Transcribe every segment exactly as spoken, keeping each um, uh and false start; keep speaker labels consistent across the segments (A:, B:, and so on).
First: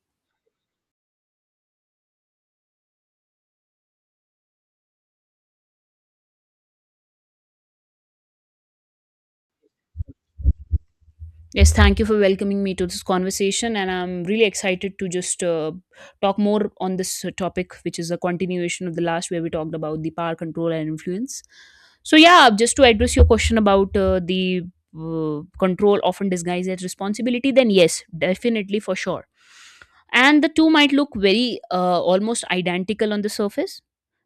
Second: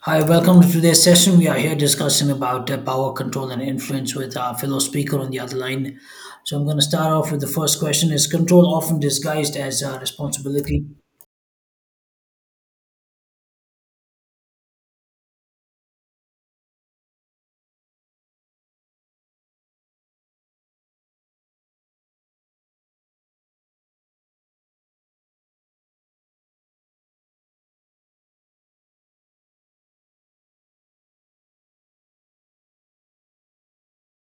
A: Hi, welcome to today's session. We are here discussing about uh, power control and influence with our fellow speaker on the other line. So I'm going to start off with the first question: Is control often disguised as uh, responsibility?
B: Yes, thank you for welcoming me to this conversation, and I'm really excited to just uh, talk more on this uh, topic, which is a continuation of the last where we talked about the power control and influence. So, yeah, just to address your question about uh, the uh, control often disguised as responsibility, then yes, definitely for sure. And the two might look very uh, almost identical on the surface,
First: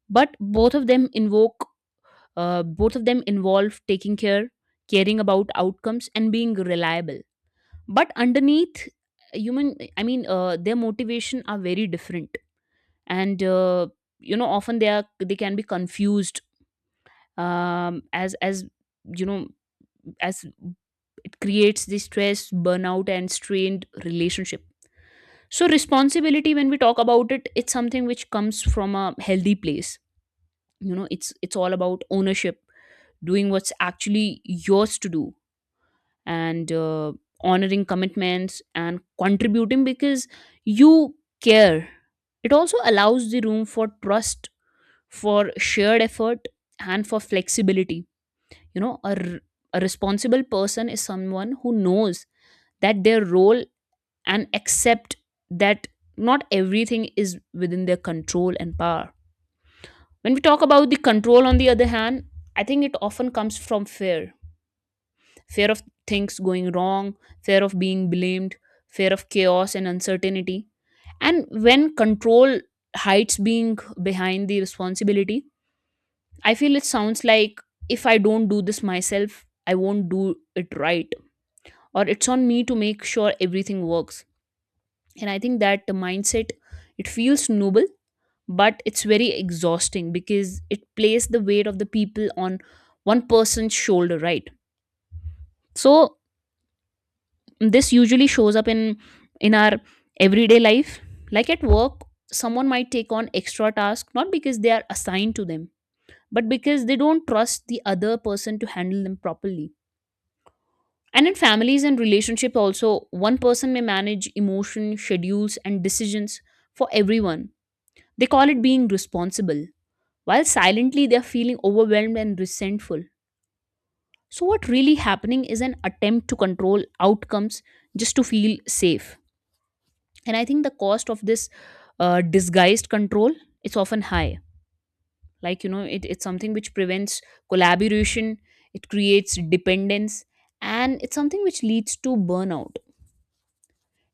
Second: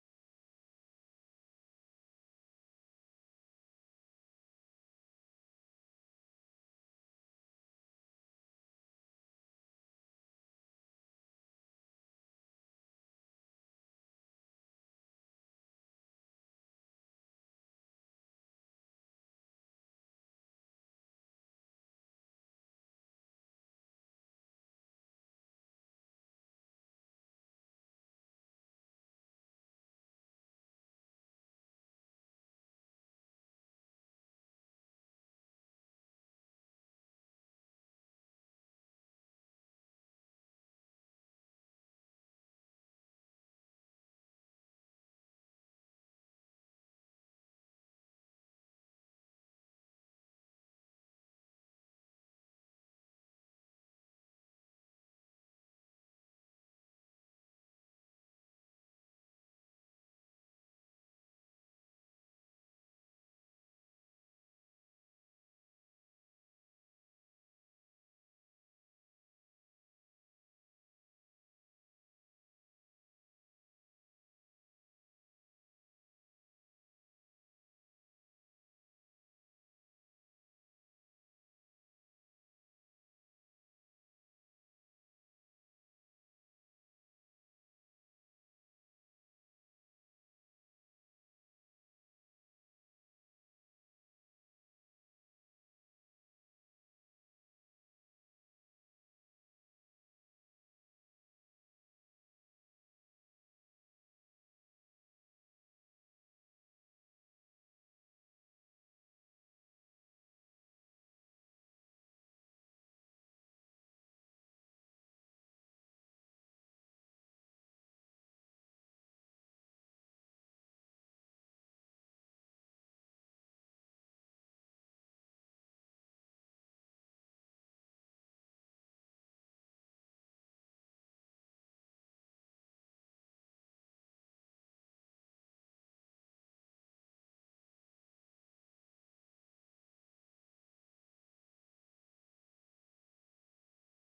B: but both of them invoke, uh, both of them involve taking care, caring about outcomes, and being reliable, but underneath human I mean uh, their motivation are very different. And uh, you know, often they are they can be confused um, as as you know as it creates the stress, burnout and strained relationship. So responsibility, when we talk about it, it's something which comes from a healthy place. You know, it's it's all about ownership, doing what's actually yours to do, and uh, honoring commitments and contributing because you care. It also allows the room for trust, for shared effort, and for flexibility. You know, a, r- a responsible person is someone who knows that their role, and accept that not everything is within their control and power. When we talk about the control, on the other hand, I think it often comes from fear, fear of things going wrong, fear of being blamed, fear of chaos and uncertainty. And when control hides being behind the responsibility, I feel it sounds like, if I don't do this myself, I won't do it right, or it's on me to make sure everything works. And I think that the mindset, it feels noble, but it's very exhausting because it plays the weight of the people on one person's shoulder, right? So this usually shows up in in our everyday life, like at work someone might take on extra tasks not because they are assigned to them but because they don't trust the other person to handle them properly. And in families and relationships also, one person may manage emotion, schedules and decisions for everyone. They call it being responsible, while silently they are feeling overwhelmed and resentful. So what really happening is an attempt to control outcomes just to feel safe. And I think the cost of this uh, disguised control is often high. Like, you know it, it's something which prevents collaboration, it creates dependence, and it's something which leads to burnout.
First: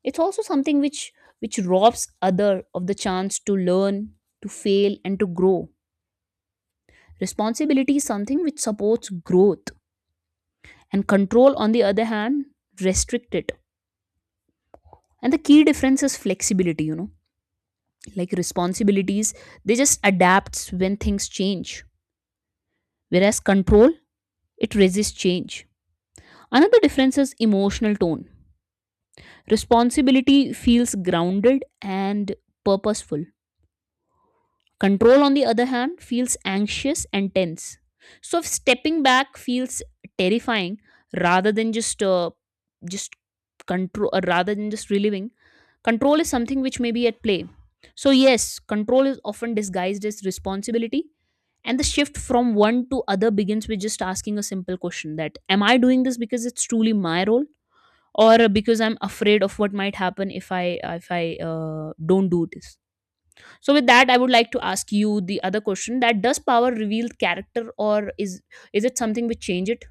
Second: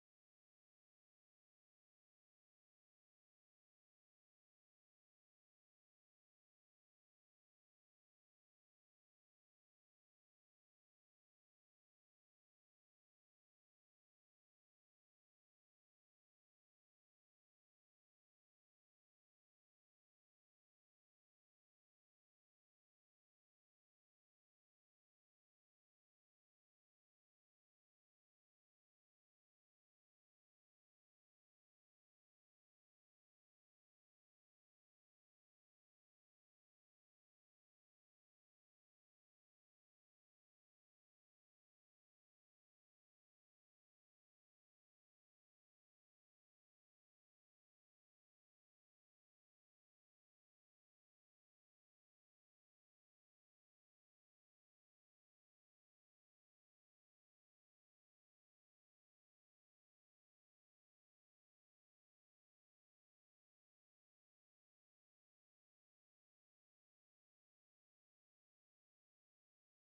B: It's also something which which robs other of the chance to learn, to fail and to grow. Responsibility is something which supports growth, and control, on the other hand, restrict it. And the key difference is flexibility, you know, like responsibilities, they just adapts when things change, whereas control, it resists change. Another difference is emotional tone. Responsibility feels grounded and purposeful. Control, on the other hand, feels anxious and tense. So if stepping back feels terrifying rather than just uh, just control, uh, rather than just reliving, control is something which may be at play. So yes, control is often disguised as responsibility, and the shift from one to other begins with just asking a simple question: that am I doing this because it's truly my role, or because I'm afraid of what might happen if I if I uh, don't do this? So with that, I would like to ask you the other question, that does power reveal character, or is is it something which change it?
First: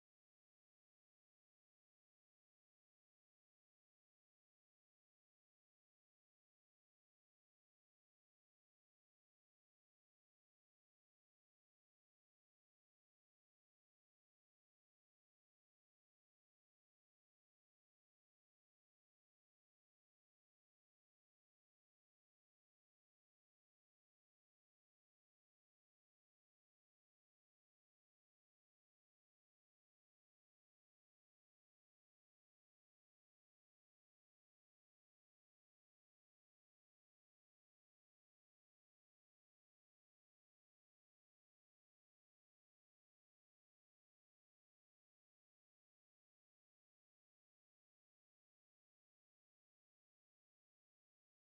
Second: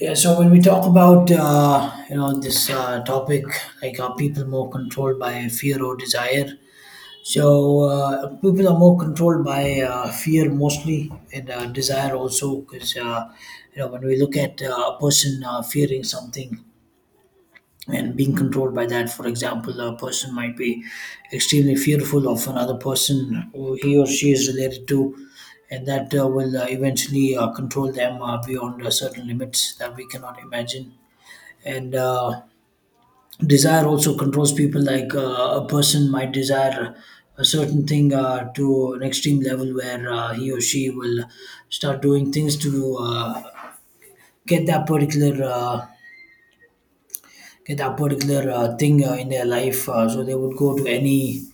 A: Yeah. So when we talk about uh, you know this uh, topic, like are people more controlled by fear or desire? So uh, people are more controlled by uh, fear mostly and uh, desire also, because uh, you know when we look at uh, a person uh, fearing something and being controlled by that. For example, a person might be extremely fearful of another person who he or she is related to, and that uh, will uh, eventually uh, control them uh, beyond uh, certain limits that we cannot imagine. And uh, desire also controls people, like uh, a person might desire a certain thing uh, to an extreme level where uh, he or she will start doing things to uh, get that particular. Uh, get that particular uh, thing uh, in their life uh, so they would go to any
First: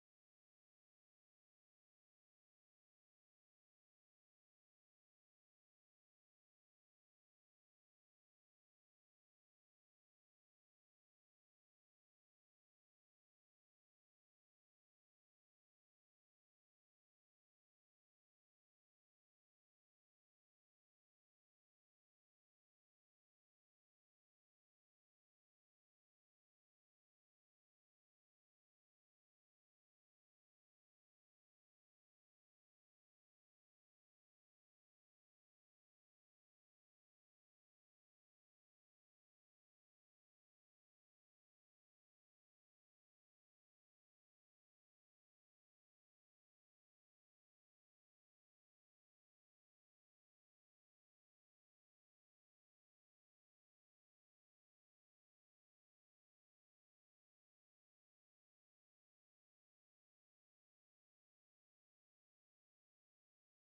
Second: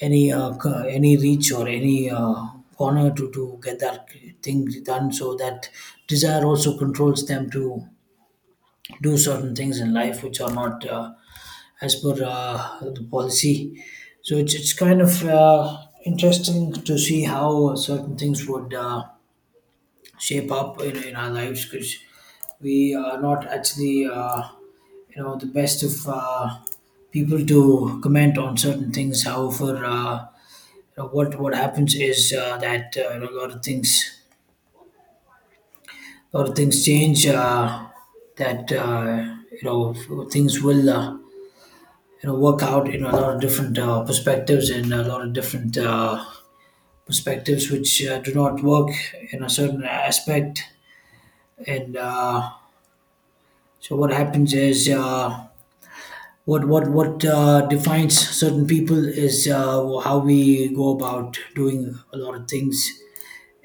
A: any uh, c- any reach or any uh, corner to, to get that thing done so that desire also controls them to do certain things in life which are not uh, as per uh, the policy. So it's, it's kind of uh, interesting to see how certain things would uh, shape up in, in our lives, because we are not actually uh, you know the best of uh, people to comment on certain things. However, uh, you know, what what happens is uh, that uh, you know, a lot of things a lot of things change, uh, that uh, you know things will uh, you know work out in a lot of different uh, perspectives, and a lot of different uh, perspectives which uh, do not work in a certain aspect. And uh, So what happens is uh, what what what uh, defines certain people is uh, how we go about doing a lot of things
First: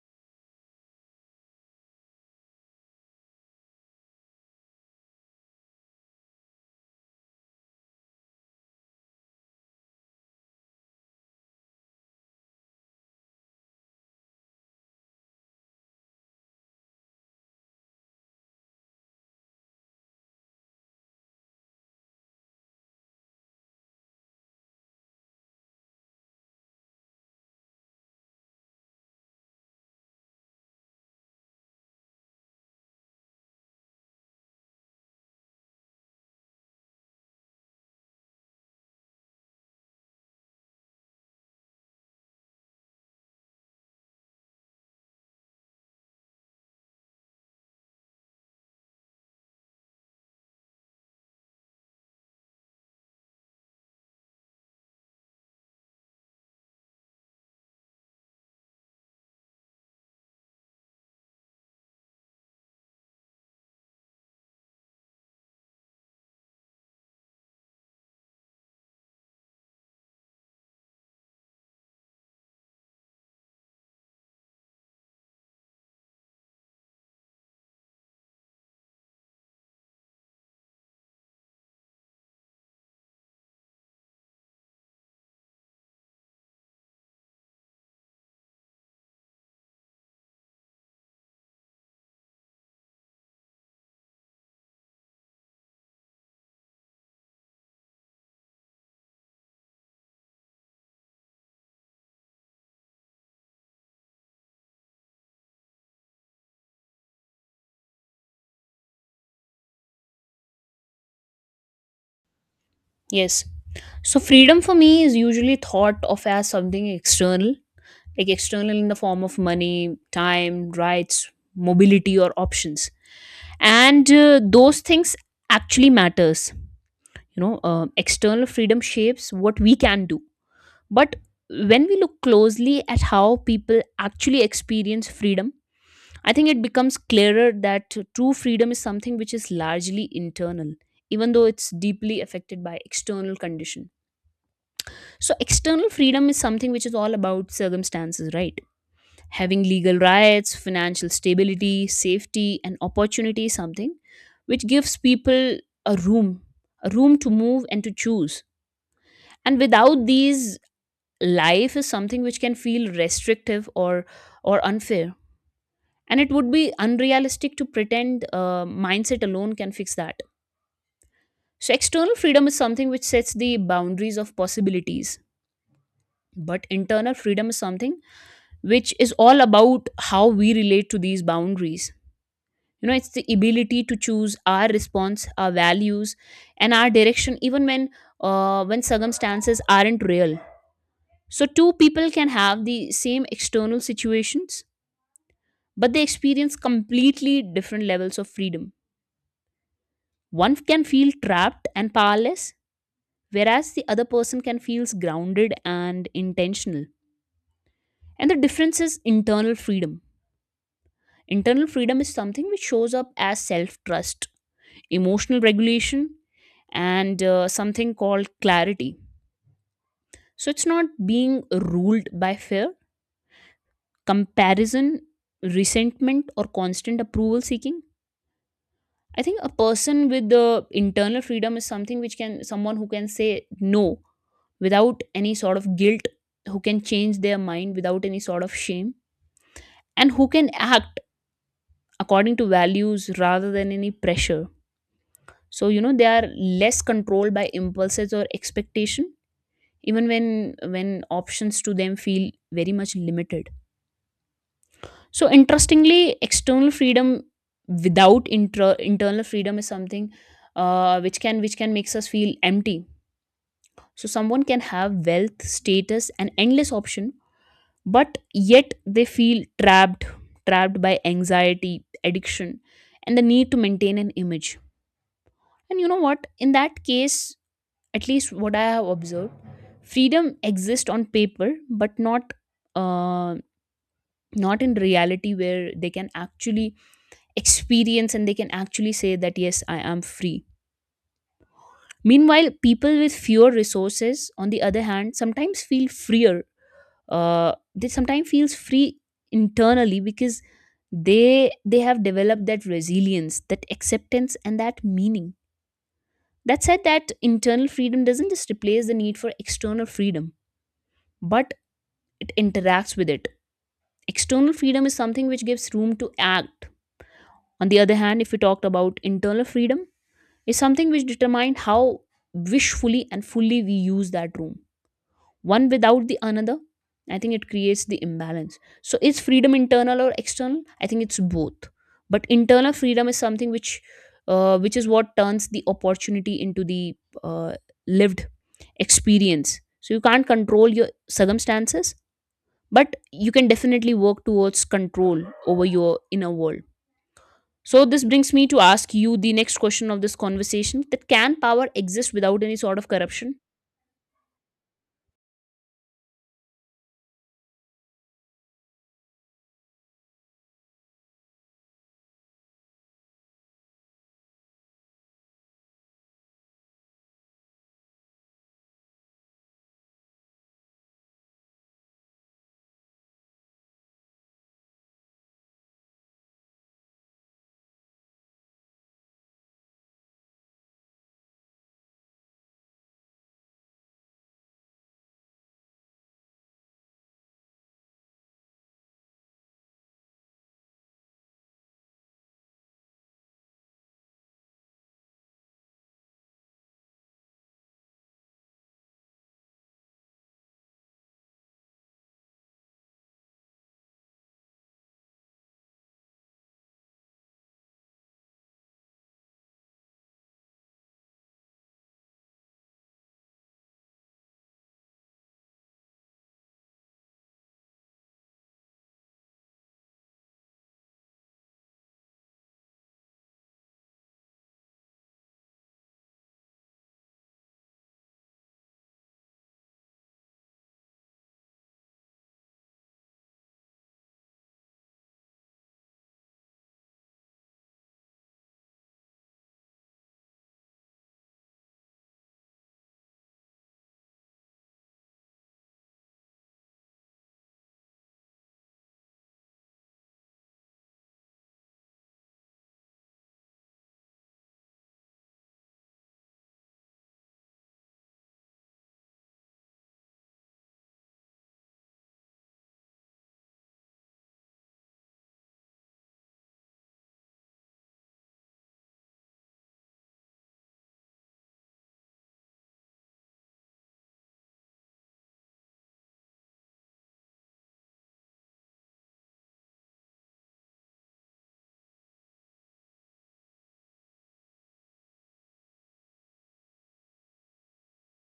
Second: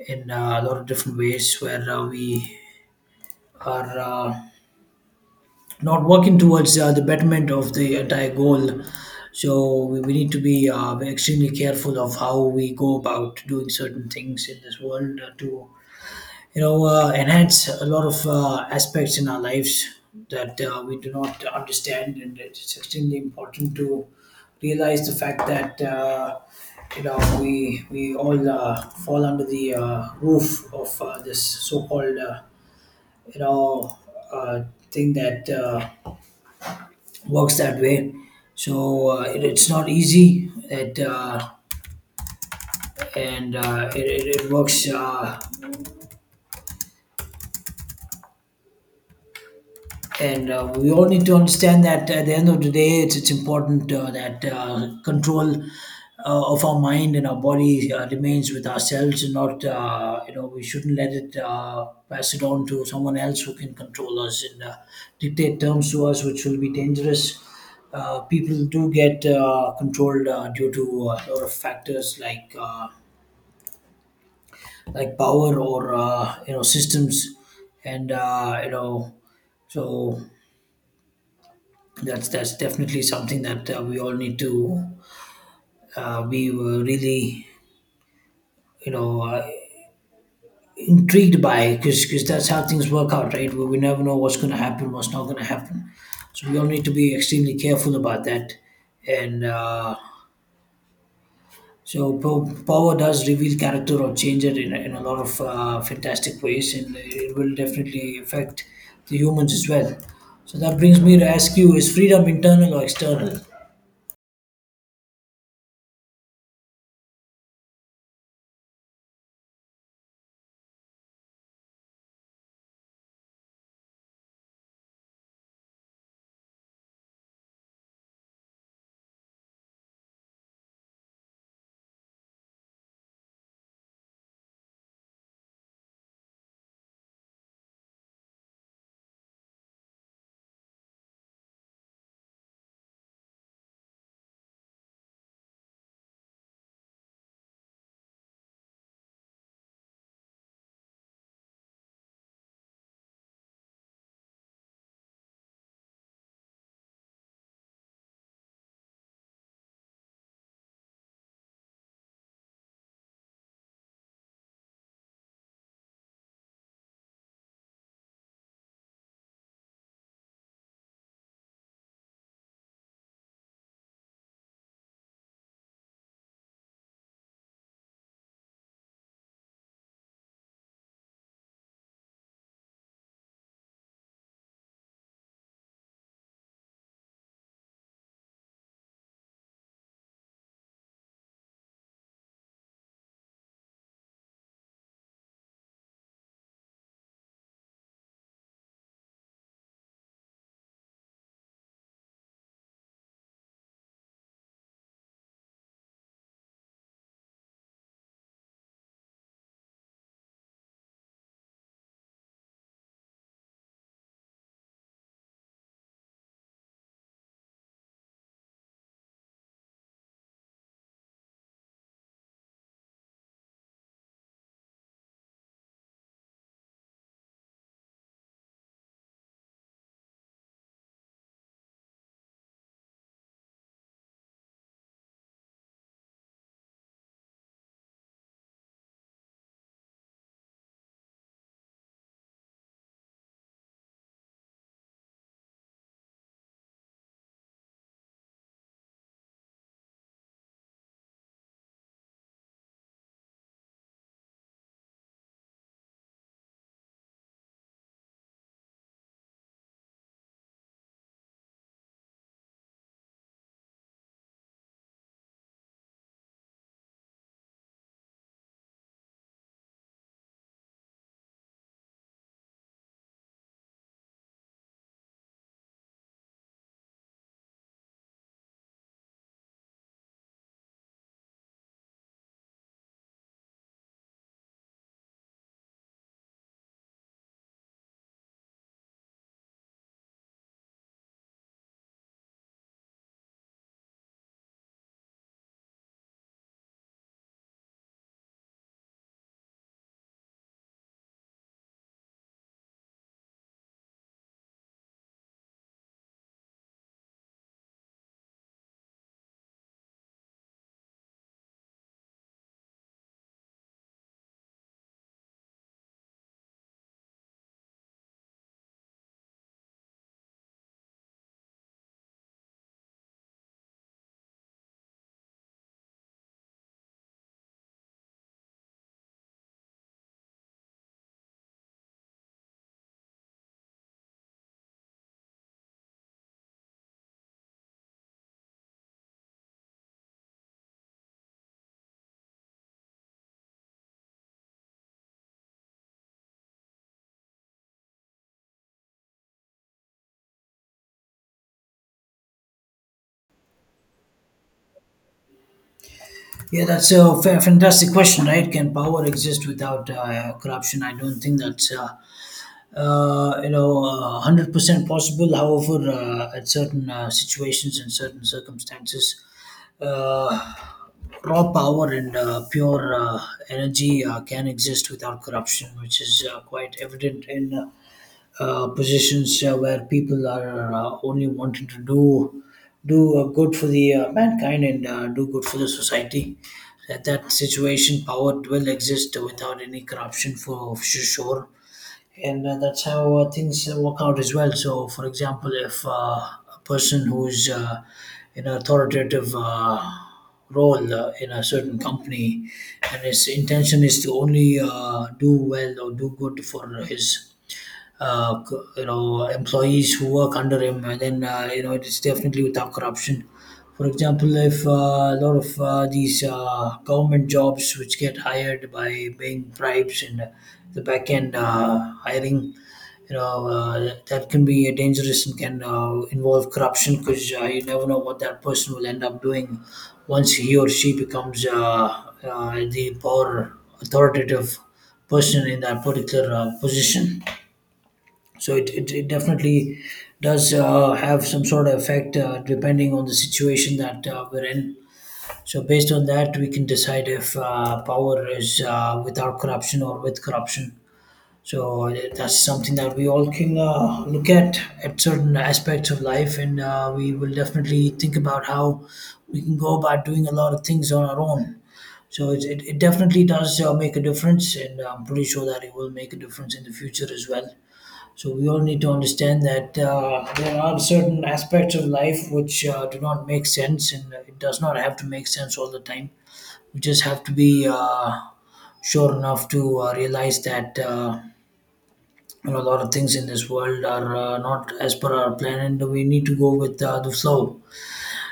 A: in uh, a lot of different ways, where uh, we are uh, not working towards uh, the betterment of the entire goal. So we, we need to be uh, extremely careful of how we go about doing certain things in this world uh, to you know uh, enhance a lot of uh, aspects in our lives that uh, we do not understand, and it's extremely important to realize the fact that uh, you know we we all uh, fall under the uh, roof of uh, this so-called uh, you know uh, thing that uh, works that way. So uh, it, it's not easy, it uh, and uh, it, it, it works, uh, and uh, we all need to understand that at the end of the day it's, it's important uh, that uh, control uh, of our mind and our body uh, remains with ourselves, and not uh, you know we shouldn't let it uh, pass it on to someone else who can control us and uh, dictate terms to us which will be dangerous. Uh, people do get uh, controlled uh, due to a lot of factors, like uh, like power or uh, you know systems and uh, you know so that's that's definitely something that uh, we all need to uh, be uh, really you know uh, intrigued by, because that's how things work out, right? We, we never know what's going to happen, what's not going to happen, so we all need to be extremely careful about that. And uh, so po- power does reveal character or change it in, a- in a lot of uh, fantastic ways, and it will definitely affect the humans as well. So that brings me to ask you: is freedom internal or external?
B: Yes. So freedom for me is usually thought of as something external, like external in the form of money, time, rights, mobility or options. And uh, those things actually matters. You know, uh, external freedom shapes what we can do. But when we look closely at how people actually experience freedom, I think it becomes clearer that true freedom is something which is largely internal, even though it's deeply affected by external condition. So external freedom is something which is all about circumstances, right? Having legal rights, financial stability, safety, and opportunity is something which gives people a room, a room to move and to choose. And without these, life is something which can feel restrictive or or unfair, and it would be unrealistic to pretend uh, mindset alone can fix that. So external freedom is something which sets the boundaries of possibilities, but internal freedom is something which is all about how we relate to these boundaries. You know, it's the ability to choose our response, our values, and our direction, even when uh, when circumstances aren't real. So two people can have the same external situations, but they experience completely different levels of freedom. One can feel trapped and powerless, whereas the other person can feels grounded and intentional. And the difference is internal freedom. Internal freedom is something which shows up as self trust, emotional regulation, and uh, something called clarity. So it's not being ruled by fear, comparison, resentment or constant approval seeking. I think a person with the internal freedom is something which can, someone who can say no without any sort of guilt, who can change their mind without any sort of shame, and who can act according to values rather than any pressure. So you know, they are less controlled by impulses or expectation, even when when options to them feel very much limited. So interestingly, external freedom without intra- internal freedom is something uh, which can which can makes us feel empty. So someone can have wealth, status, and endless option, but yet they feel trapped, trapped by anxiety, addiction, and the need to maintain an image. And you know what? In that case, at least what I have observed, freedom exists on paper, but not uh, not in reality, where they can actually experience, and they can actually say that yes, I am free. Meanwhile, people with fewer resources, on the other hand, sometimes feel freer. Uh, they sometimes feels free internally, because they they have developed that resilience, that acceptance and that meaning. That said, that internal freedom doesn't just replace the need for external freedom, but it interacts with it. External freedom is something which gives room to act. On the other hand, if we talked about internal freedom, is something which determines how wishfully and fully we use that room. One without the another, I think it creates the imbalance. So is freedom internal or external? I think it's both, but internal freedom is something which uh, which is what turns the opportunity into the uh, lived experience. So you can't control your circumstances, but you can definitely work towards control over your inner world. So this brings me to ask you the next question of this conversation, that can power exist without any sort of corruption?
A: Yeah, that's a fa- fantastic question, right? Can power exist without uh, corruption? I don't think that's uh, uh, you know uh, hundred percent possible. However, uh, at certain uh, situations and certain circumstances, uh, raw power and uh, pure uh, energy uh, can exist without corruption, which is uh, quite evident in uh, uh, positions uh, where people are uh, only wanting to do do uh, good for the uh, mankind and uh, do good for the society. That that situation, power will exist without any corruption for, for sure, and uh, that's how uh, things uh, work out as well. So, for example, if uh, a person who's uh, in an authoritative uh, role uh, in a certain company, and his intention is to only uh, do well or do good for his uh, c- you know employees who work under him, and then uh, you know it is definitely without corruption. For example, if uh, a lot of uh, these uh, government jobs which get hired by paying bribes, and uh, the back end uh, hiring, you know uh, that can be dangerous and can uh, involve corruption, because uh, you never know what that person will end up doing once he or she becomes uh, uh, the power authoritative person in that particular uh, position. So it, it, it definitely does uh, have some sort of effect uh, depending on the situation that uh, we're in. So based on that, we can decide if uh, power is uh, without corruption or with corruption. So uh, that's something that we all can uh, look at at certain aspects of life, and uh, we will definitely think about how we can go about doing a lot of things on our own. So it, it, it definitely does uh, make a difference, and I'm pretty sure that it will make a difference in the future as well. So we all need to understand that uh, there are certain aspects of life which uh, do not make sense, and it does not have to make sense all the time. We just have to be uh, sure enough to uh, realize that uh, you know, a lot of things in this world are uh, not as per our plan, and we need to go with uh, the flow.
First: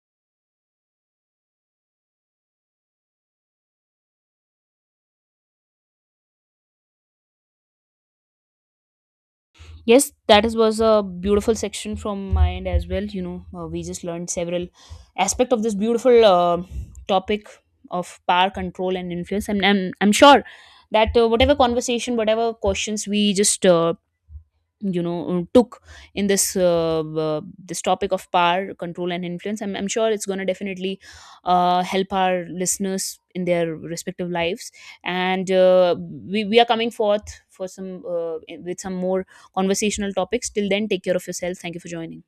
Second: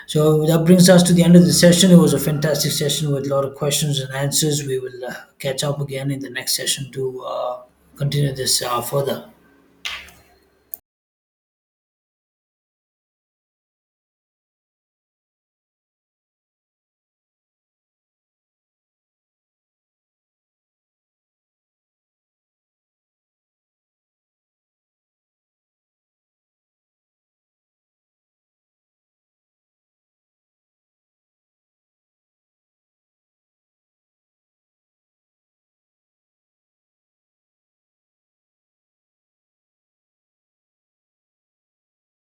A: So that brings us to the end of the session. It was a fantastic session with a lot of questions and answers. We will uh, catch up again in the next session to uh, continue this uh, further.
B: Yes, that is, was a beautiful section from my end as well. You know, uh, we just learned several aspect of this beautiful uh, topic of power control and influence. And I'm, I'm sure that uh, whatever conversation, whatever questions we just uh, you know uh, took in this uh, uh, this topic of power control and influence, i'm, I'm sure it's going to definitely uh, help our listeners in their respective lives. And uh, we, we are coming forth for some uh, with some more conversational topics. Till then, take care of yourself. Thank you for joining.